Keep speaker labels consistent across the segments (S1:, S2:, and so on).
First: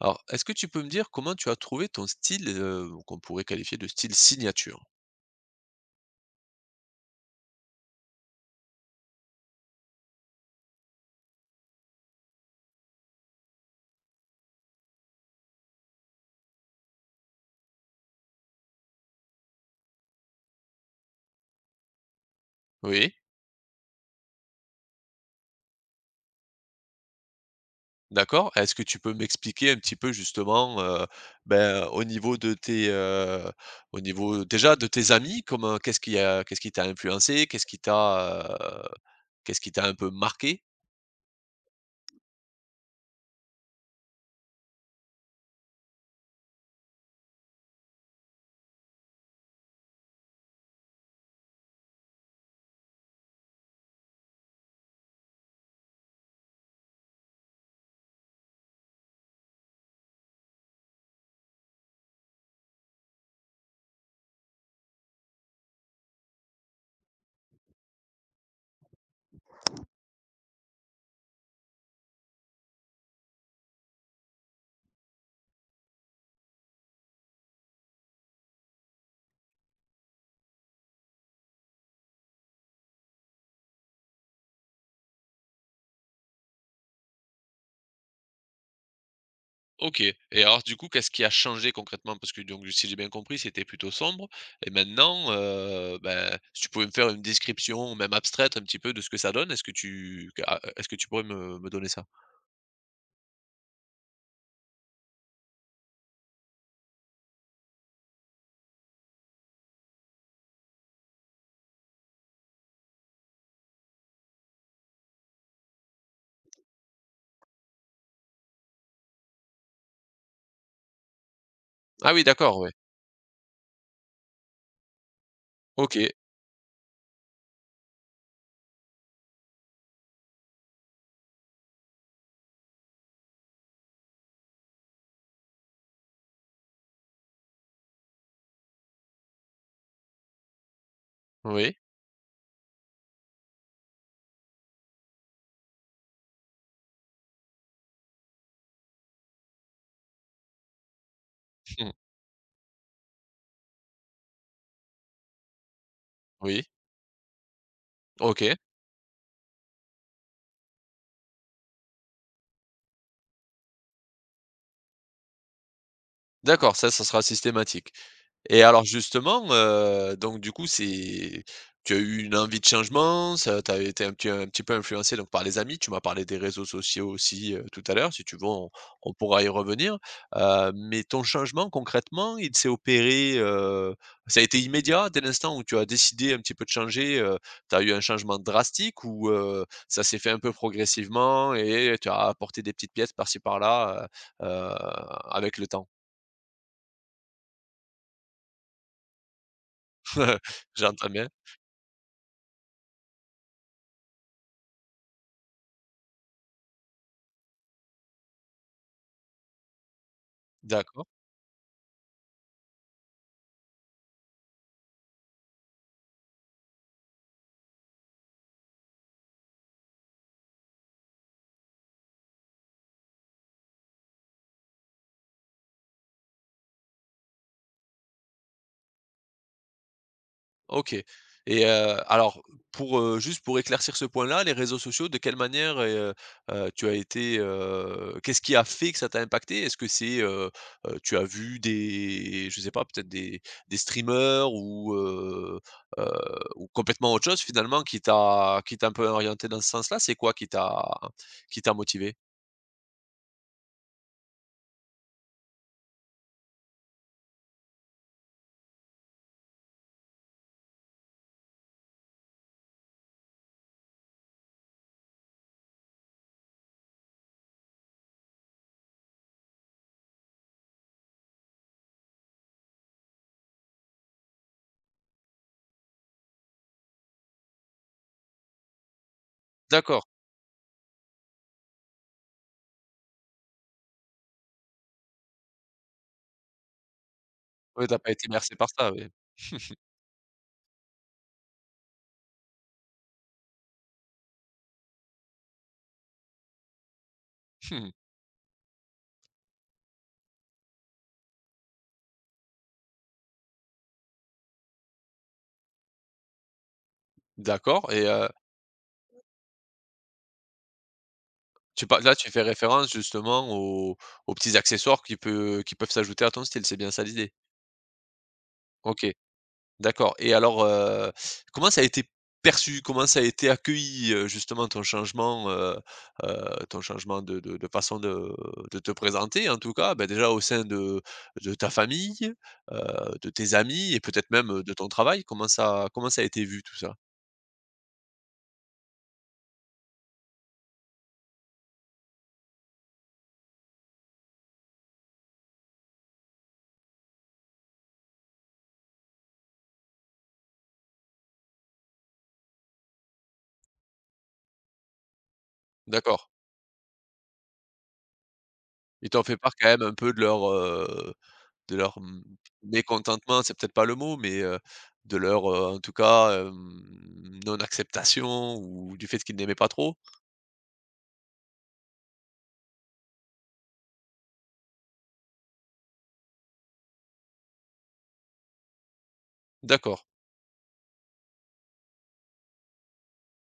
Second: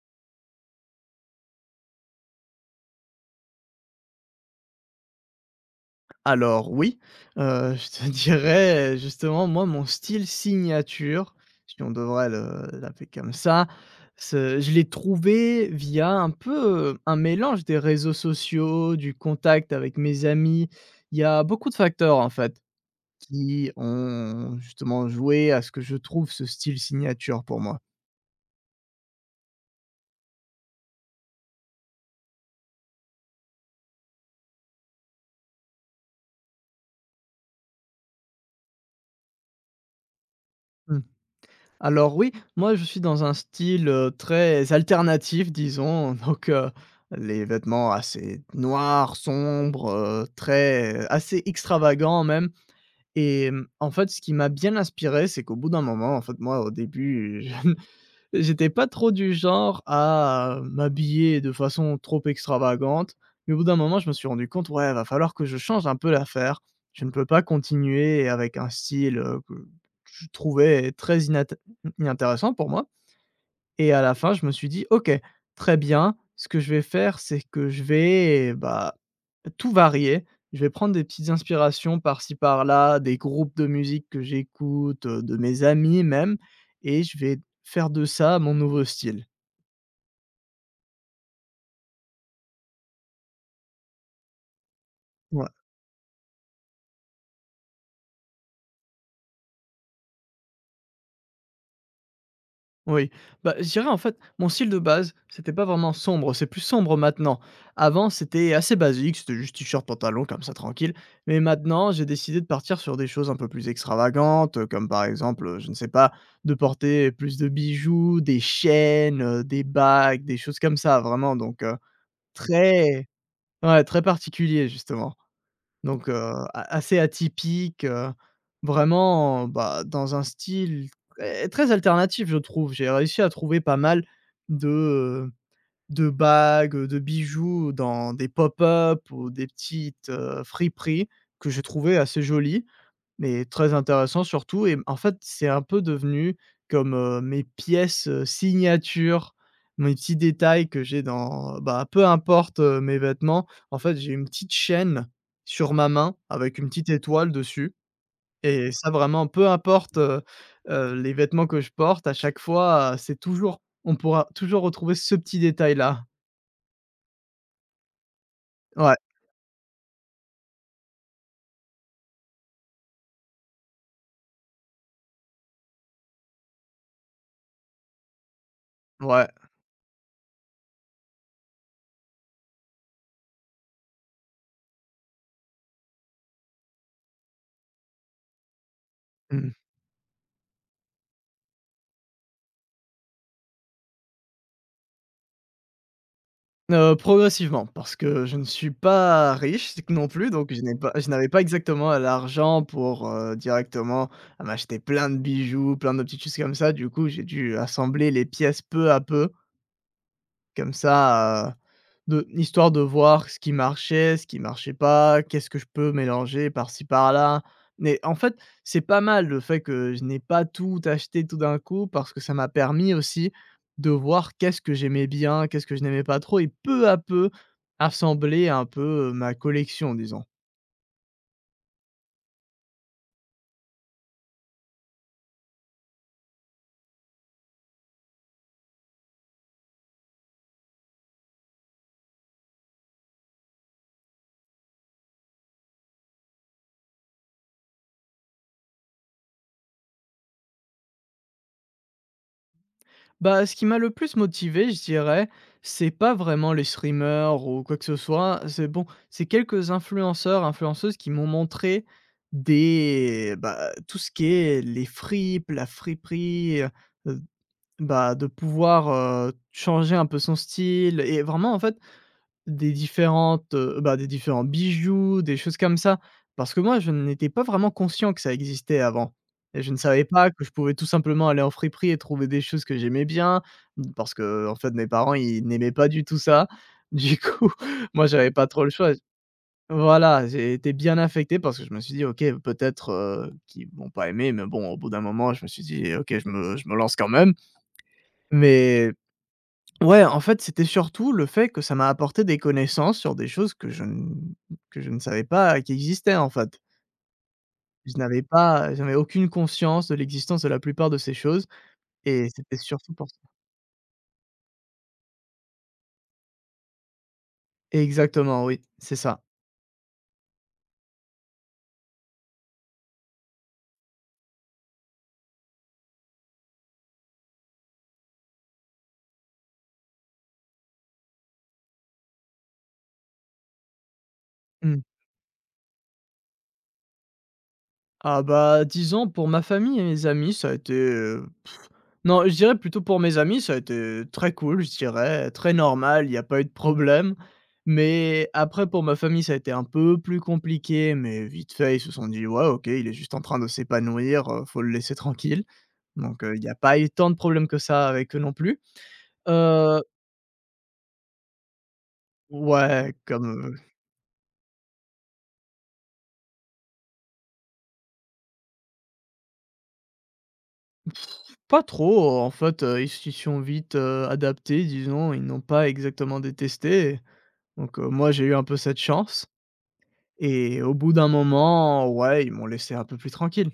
S1: Alors, est-ce que tu peux me dire comment tu as trouvé ton style, qu'on pourrait qualifier de style signature?
S2: Alors oui, je te dirais, justement, moi, mon style signature, si on devrait le l'appeler comme ça, ce je l'ai trouvé via un peu, un mélange des réseaux sociaux, du contact avec mes amis. Il y a beaucoup de facteurs, en fait,
S1: Oui.
S2: qui ont justement joué à ce que je trouve ce style signature pour moi.
S1: D'accord. Est-ce que tu peux m'expliquer un petit peu justement, ben, au niveau de tes, au niveau déjà de tes amis, comment qu'est-ce qui t'a influencé? Heu, qu'est-ce qui t'a un peu marqué?
S2: Mmh. Alors oui, moi je suis dans un style, très alternatif disons donc, les vêtements assez noirs, sombres, très assez extravagants même et en fait ce qui m'a bien inspiré, c'est qu'au bout d'un moment, en fait moi au début, je J'étais pas trop du genre à, m'habiller de façon trop extravagante, mais au bout d'un moment, je me suis rendu compte : « Ouais, va falloir que je change un peu l'affaire. Je ne peux pas continuer avec un style, que je trouvais très inat inintéressant pour moi ». Et à la fin, je me suis dit : « OK, très bien, ce que je vais faire, c'est que je vais, bah, tout varier. Je vais prendre des petites inspirations par-ci par-là, des groupes de musique que j'écoute, de mes amis même et je vais faire de ça mon nouveau style ».
S1: OK et alors du coup, qu'est-ce qui a changé concrètement? Parce que donc si j'ai bien compris, c'était plutôt sombre et maintenant,
S2: Ouais.
S1: ben, si tu pouvais me faire une description, même abstraite un petit peu de ce que ça donne, est-ce que tu pourrais me donner ça?
S2: Oui, bah, je dirais en fait, mon style de base, c'était pas vraiment sombre, c'est plus sombre maintenant. Avant, c'était assez basique, c'était juste t-shirt, pantalon, comme ça, tranquille. Mais maintenant, j'ai décidé de partir sur des choses un peu plus extravagantes, comme par exemple, je ne sais pas, de porter plus de bijoux, des chaînes, des bagues, des choses comme ça, vraiment. Donc,
S1: Ah oui, d'accord. Oui.
S2: très, ouais, très particulier, justement. Donc
S1: OK.
S2: a assez atypique, vraiment, bah, dans un style très très alternatif, je trouve. J'ai réussi à trouver pas mal de, de bagues, de bijoux dans des pop-up ou des petites, friperies que j'ai
S1: Oui.
S2: trouvées assez jolies. Mais très intéressant surtout et en fait, c'est un peu devenu comme, mes pièces, signatures, mes petits détails que j'ai dans bah,
S1: Mmh.
S2: peu importe, mes vêtements. En fait, j'ai une petite chaîne sur ma main avec
S1: Oui.
S2: une petite étoile dessus
S1: OK.
S2: et ça vraiment, peu importe, les vêtements que je porte, à chaque fois, c'est toujours on pourra toujours retrouver ce petit détail-là.
S1: D'accord, ça sera systématique et alors
S2: Ouais,
S1: justement, donc du coup, c'est tu as eu une envie de changement, ça tu été un petit peu influencé donc par les amis, tu m'as parlé des réseaux sociaux aussi, tout à l'heure, si tu veux, on
S2: ouais.
S1: pourra y revenir, mais ton changement concrètement, il s'est opéré, ça a été immédiat dès l'instant où tu as décidé un petit peu de changer, tu as eu un changement drastique ou,
S2: Mmh.
S1: ça s'est fait un peu progressivement et tu as apporté des petites pièces par-ci par-là, heu heu, avec le temps?
S2: Progressivement, parce que je ne suis pas riche c non plus, donc
S1: J'entends
S2: je n'avais
S1: bien.
S2: pas exactement l'argent pour, directement à m'acheter plein de bijoux, plein de petites choses comme ça. Du coup, j'ai dû assembler les pièces peu à peu comme
S1: D'accord.
S2: ça, de histoire de voir ce qui marchait pas, qu'est-ce que je peux mélanger par-ci par-là. Mais en fait, c'est pas mal le fait que je n'ai pas tout acheté tout d'un coup parce que ça m'a permis aussi de voir qu'est-ce que j'aimais bien, qu'est-ce que je n'aimais pas trop et peu à peu, assembler un peu, ma collection, disons.
S1: OK. Et, alors pour, juste pour éclaircir ce point-là, les réseaux sociaux, de quelle manière, tu as été, qu'est-ce qui a fait que ça t'a impacté? Est-ce que c'est, tu as vu des, je sais pas, peut-être des streamers heu, ou complètement autre chose finalement qui t'a un peu orienté dans ce sens-là? C'est quoi qui t'a motivé?
S2: Bah, ce qui m'a le plus motivé, je dirais, c'est pas vraiment les streamers ou quoi que ce soit. C'est bon, c'est quelques influenceurs, influenceuses qui m'ont montré des bah, tout ce qui est les fripes, la friperie, heu, bah, de pouvoir, changer un peu son style et vraiment en fait des différents bijoux, des choses comme ça. Parce que moi, je n'étais pas vraiment conscient que ça existait avant et je ne savais
S1: D'accord,
S2: pas que je pouvais tout simplement aller en friperie et trouver des choses que j'aimais bien, mmh, parce que en fait, mes parents, ils n'aimaient pas du tout ça. Du coup,
S1: oui, tu
S2: moi,
S1: pas été
S2: j'avais pas
S1: bercé
S2: trop
S1: par
S2: le choix.
S1: ça, oui.
S2: Voilà, j'ai été bien affecté parce que je me suis dit : « OK, peut-être, qu'ils vont pas aimer » mais bon, au bout d'un moment, je me suis dit : « OK, je me lance quand même »
S1: Hmm.
S2: mais Ouais, en fait, c'était surtout le fait que ça m'a apporté des connaissances sur des choses que je ne savais pas qui existaient, en fait.
S1: D'accord.
S2: Je
S1: Et
S2: n'avais pas J'avais aucune conscience de l'existence de la plupart de ces choses
S1: tu par là,
S2: et
S1: tu fais
S2: c'était
S1: référence
S2: surtout pour ça.
S1: justement aux petits accessoires qui peuvent s'ajouter à ton style, c'est bien ça l'idée?
S2: Exactement, oui, c'est
S1: OK,
S2: ça.
S1: d'accord. Et alors, comment ça a été perçu? Comment ça a été accueilli, justement ton changement de façon de te présenter, en tout cas, bah, déjà au sein de ta famille, de tes amis et peut-être même de
S2: Mmh.
S1: ton travail? Comment ça a été vu tout ça?
S2: Ah bah, disons pour ma famille et mes amis, non, je dirais plutôt pour mes amis, ça a été très cool, je dirais, très normal, il n'y a pas eu de problème. Mais après pour ma famille, ça a été un peu plus compliqué, mais vite fait, ils se sont dit : « Ouais, OK, il est juste en train de s'épanouir, faut le laisser tranquille ».
S1: D'accord,
S2: Donc, il n'y a pas eu tant de problèmes que ça avec eux non plus.
S1: ils t'ont fait part quand
S2: Heu,
S1: même un peu de leur, de leur,
S2: ouais,
S1: mécontentement,
S2: comme,
S1: c'est
S2: heu,
S1: peut-être pas le mot, mais, de leur, en tout cas, hem, non-acceptation ou du fait qu'ils n'aimaient pas trop?
S2: pas trop en fait, ils s'y sont vite, adaptés disons, ils n'ont pas exactement détesté. Donc, moi j'ai eu un peu cette chance.
S1: D'accord,
S2: Et au bout d'un moment, ouais, ils m'ont laissé un peu plus tranquille.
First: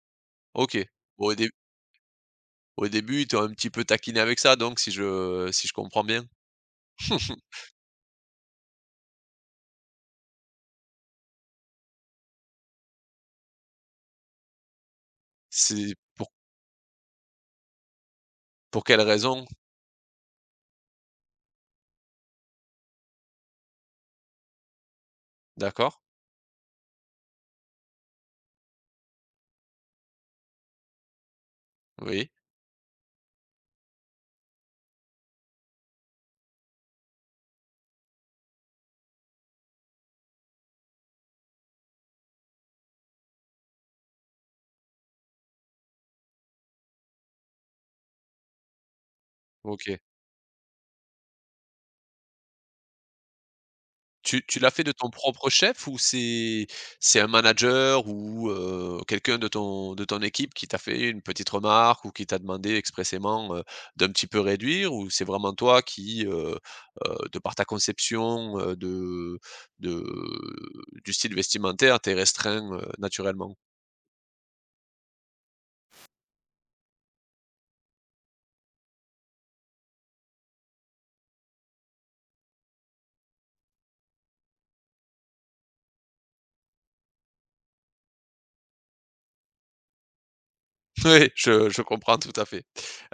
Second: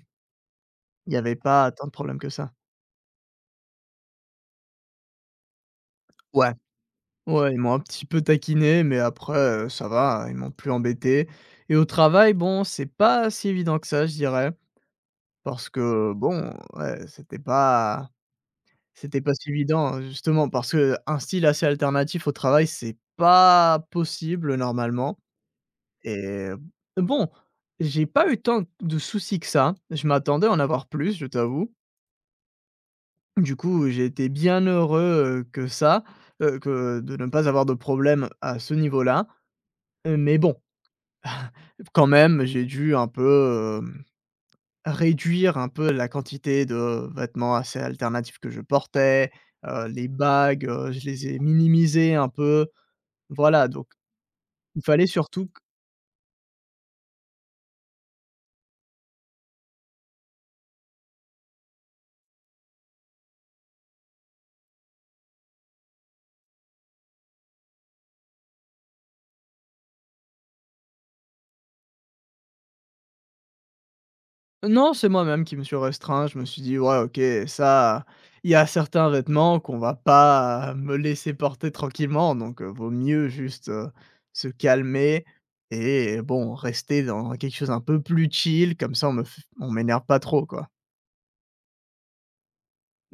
S1: OK.
S2: Il y
S1: Bon
S2: avait
S1: au dé
S2: pas tant de problèmes que ça.
S1: Au début, ils t'ont un petit peu taquiné avec ça, donc si je comprends bien?
S2: Ouais. Ouais, ils m'ont un petit peu taquiné, mais après, ça va, ils m'ont plus embêté. Et au travail, bon, c'est pas si évident que ça, je dirais, parce
S1: C'est
S2: que
S1: pour
S2: bon, ouais, c'était pas
S1: pour quelle
S2: c'était pas
S1: raison?
S2: si évident, justement, parce qu'un style assez alternatif au travail, c'est pas possible normalement
S1: D'accord,
S2: et bon, j'ai pas eu tant de soucis que ça. Je m'attendais à en avoir plus, je t'avoue.
S1: oui,
S2: Du coup, j'ai été bien heureux, heu, que ça, que de ne pas avoir de problème à ce niveau-là, mais bon, quand même, j'ai dû un peu, réduire un peu la quantité de vêtements assez alternatifs que je portais,
S1: OK.
S2: les bagues, je les ai minimisées un peu, voilà, donc
S1: Tu l'as
S2: il
S1: fait de
S2: fallait
S1: ton
S2: surtout.
S1: propre chef ou c'est un manager ou, quelqu'un de ton équipe qui t'a fait une petite remarque ou qui t'a demandé expressément, d'un petit peu réduire, ou c'est vraiment toi qui, de par ta conception, de de du style vestimentaire, t'es restreint, naturellement?
S2: Non, c'est moi-même qui me suis restreint. Je me suis dit : « Ouais, OK, ça, il y a certains vêtements qu'on va pas me laisser porter tranquillement, donc, vaut mieux juste, se calmer et bon, rester dans quelque chose un peu plus chill, comme ça on me f on m'énerve pas trop, quoi ».
S1: Oui, je comprends tout à fait.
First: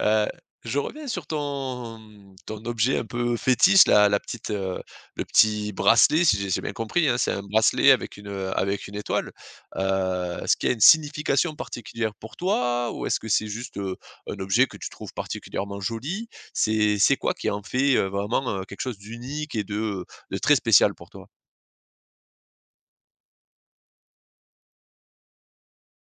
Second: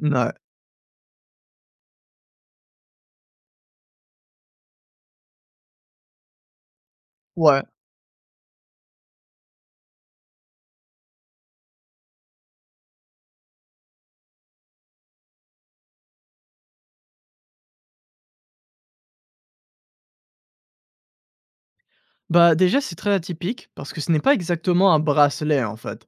S1: Heu, je reviens sur ton, ton objet un peu fétiche, la petite, le petit bracelet, si j'ai bien compris, hein, c'est un
S2: ouais.
S1: bracelet avec une étoile. Est-ce qu'il y a une signification particulière pour toi? Ou est-ce que c'est juste, un objet que tu trouves particulièrement joli? C'est quoi qui en fait, vraiment, quelque chose d'unique et de très spécial pour toi?
S2: Bah, déjà, c'est très atypique parce que ce n'est pas exactement un bracelet, en fait.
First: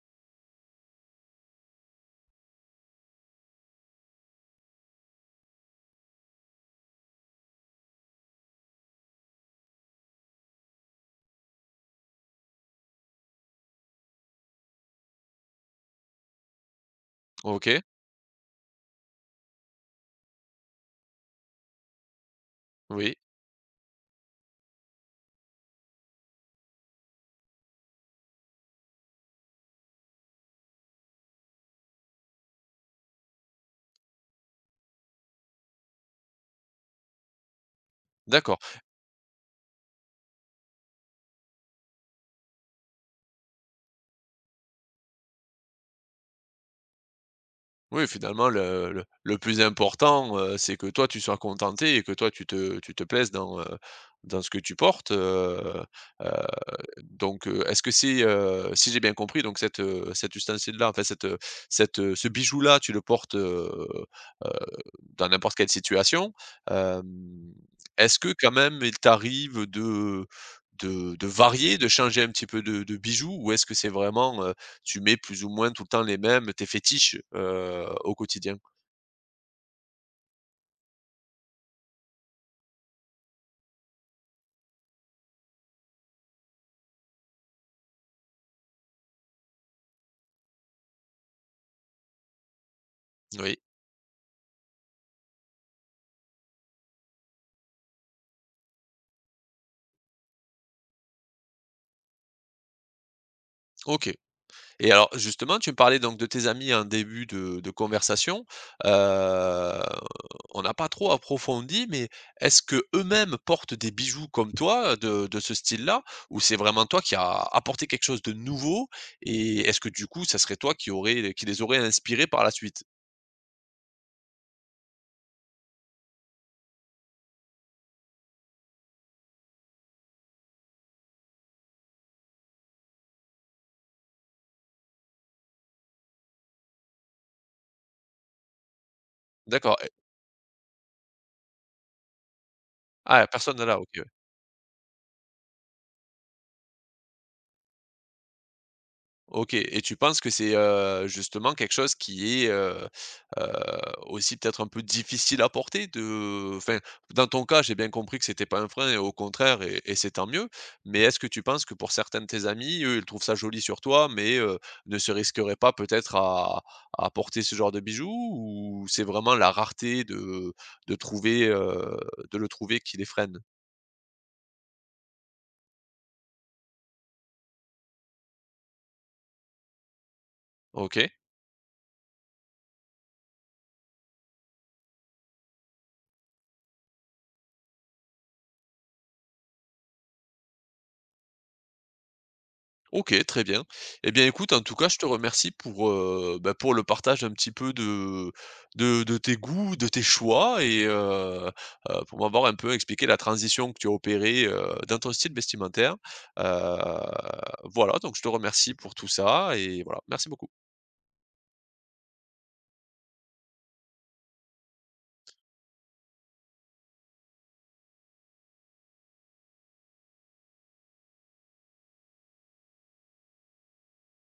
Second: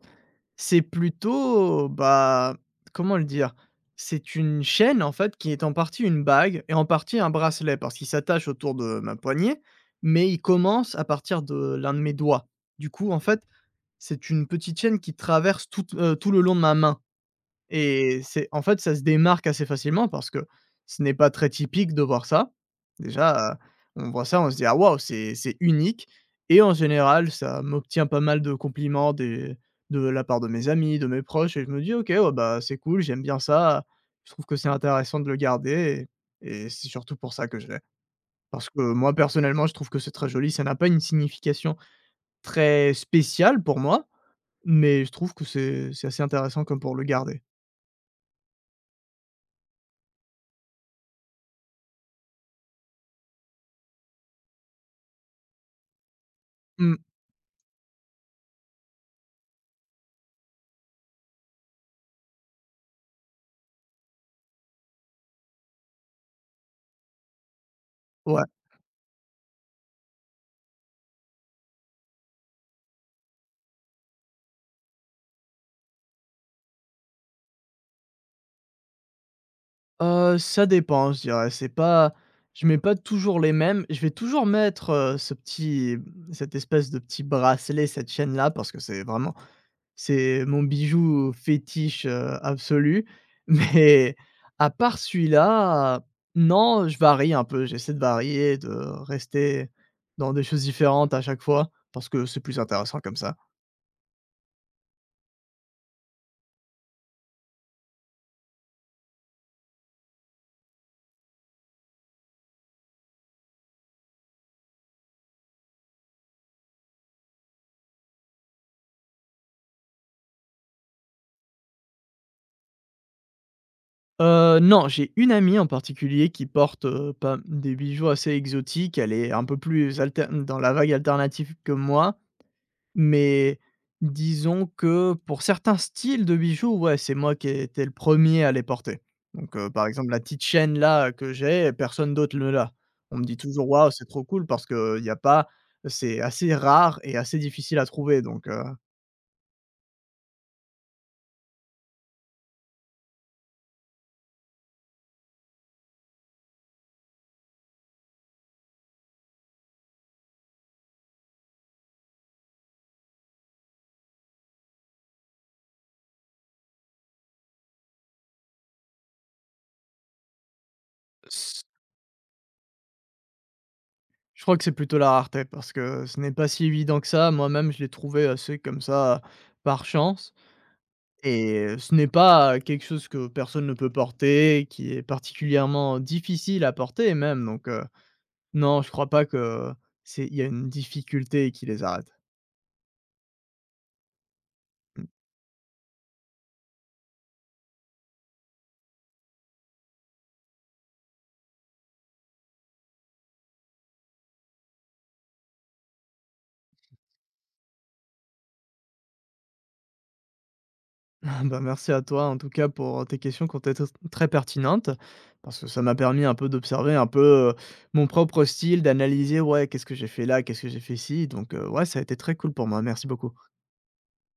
S2: C'est plutôt, bah, comment le dire? C'est une chaîne, en fait, qui est en partie une bague et en partie un bracelet parce qu'il s'attache autour de ma poignée, mais il commence à partir de l'un de mes doigts. Du coup, en fait, c'est une petite chaîne qui traverse tout le long de ma main.
S1: OK,
S2: Et c'est en fait, ça se démarque assez facilement parce que ce n'est pas très typique de voir ça.
S1: oui,
S2: Déjà, on voit ça, on se dit : « Ah waouh, c'est unique » et en général, ça m'obtient pas mal de compliments des de la part de mes amis, de mes proches et je me dis : « OK, ouais, bah, c'est cool, j'aime bien ça, je trouve que c'est intéressant de le garder » et c'est surtout pour ça que je l'ai.
S1: d'accord.
S2: Parce que moi, personnellement, je trouve que c'est très joli, ça n'a pas une signification très spéciale pour moi, mais je trouve que c'est assez intéressant comme pour le garder.
S1: Oui, finalement, le plus important, c'est que toi, tu sois contenté et que toi, tu te plaises dans, dans ce que tu portes, heu
S2: Mmh.
S1: donc, est-ce que c'est, si j'ai bien compris donc cette, cet ustensile-là, enfin cette, cette, ce bijou-là, tu le portes, heu, dans n'importe quelle situation. Hem, est-ce que
S2: Ouais.
S1: quand même il t'arrive de varier, de changer un petit peu de bijoux? Ou est-ce que c'est vraiment, tu mets plus ou moins tout le temps les mêmes, tes fétiches, au quotidien?
S2: Ça dépend, je dirais. C'est pas Je mets pas toujours les mêmes. Je vais toujours mettre, ce petit cette espèce de petit bracelet, cette chaîne-là, parce que c'est mon bijou fétiche, absolu.
S1: Oui,
S2: Mais à part celui-là, non, je varie un peu, j'essaie de varier, de rester dans des choses différentes à chaque fois parce que c'est plus intéressant comme ça.
S1: OK. Et alors justement, tu me parlais donc de tes amis en début de conversation, heu, on n'a pas trop approfondi, mais est-ce que eux mêmes portent des bijoux comme toi, de ce style-là? Ou c'est vraiment toi qui as apporté quelque chose de nouveau, et est-ce que du coup, ça serait toi qui les aurais inspirés par la suite?
S2: Non, j'ai une amie en particulier qui porte, pas des bijoux assez exotiques. Elle est un peu plus altern dans la vague alternative que moi, mais disons que pour certains styles de bijoux, ouais, c'est moi qui ai été le premier à les porter. Donc,
S1: D'accord,
S2: par exemple, la petite chaîne là que j'ai, personne d'autre ne l'a. On me
S1: ah
S2: dit
S1: personne
S2: toujours : «
S1: là,
S2: Waouh,
S1: OK.
S2: c'est trop cool » parce qu'il y a pas c'est assez rare et assez difficile à trouver donc.
S1: OK, et tu penses que c'est, justement quelque chose qui est, heu, aussi peut-être un peu difficile à porter de, enfin, dans ton cas, j'ai bien compris que c'était pas un frein, et au contraire, et c'est tant mieux. Mais est-ce que tu penses que pour certains de tes amis, eux, ils trouvent ça joli sur toi, mais, ne se risqueraient pas peut-être à porter ce genre de bijoux? Ou c'est vraiment la rareté de trouver, de le trouver qui les freine?
S2: Je crois que c'est plutôt la rareté parce que ce n'est pas si évident que ça. Moi-même, je l'ai trouvé assez comme ça, par chance
S1: OK.
S2: et ce n'est pas quelque chose que personne ne peut porter, qui est particulièrement difficile à porter même donc, non, je crois pas que c'est il y a une difficulté qui les arrête.
S1: OK, très bien. Eh bien, écoute, en tout cas, je te
S2: Mmh.
S1: remercie pour, bah, pour le partage un petit peu de tes goûts, de tes choix et pour m'avoir un peu expliqué la transition que tu as opérée, dans ton style vestimentaire. Heu, voilà, donc je te remercie pour tout ça et voilà, merci beaucoup.
S2: Ah bah, merci à toi en tout cas pour tes questions qui ont été très pertinentes, parce que ça m'a permis un peu d'observer un peu euh, mon propre style, d'analyser, ouais, qu'est-ce que j'ai fait là, qu'est-ce que j'ai fait ici. Donc, ouais, ça a été très cool pour moi. Merci beaucoup.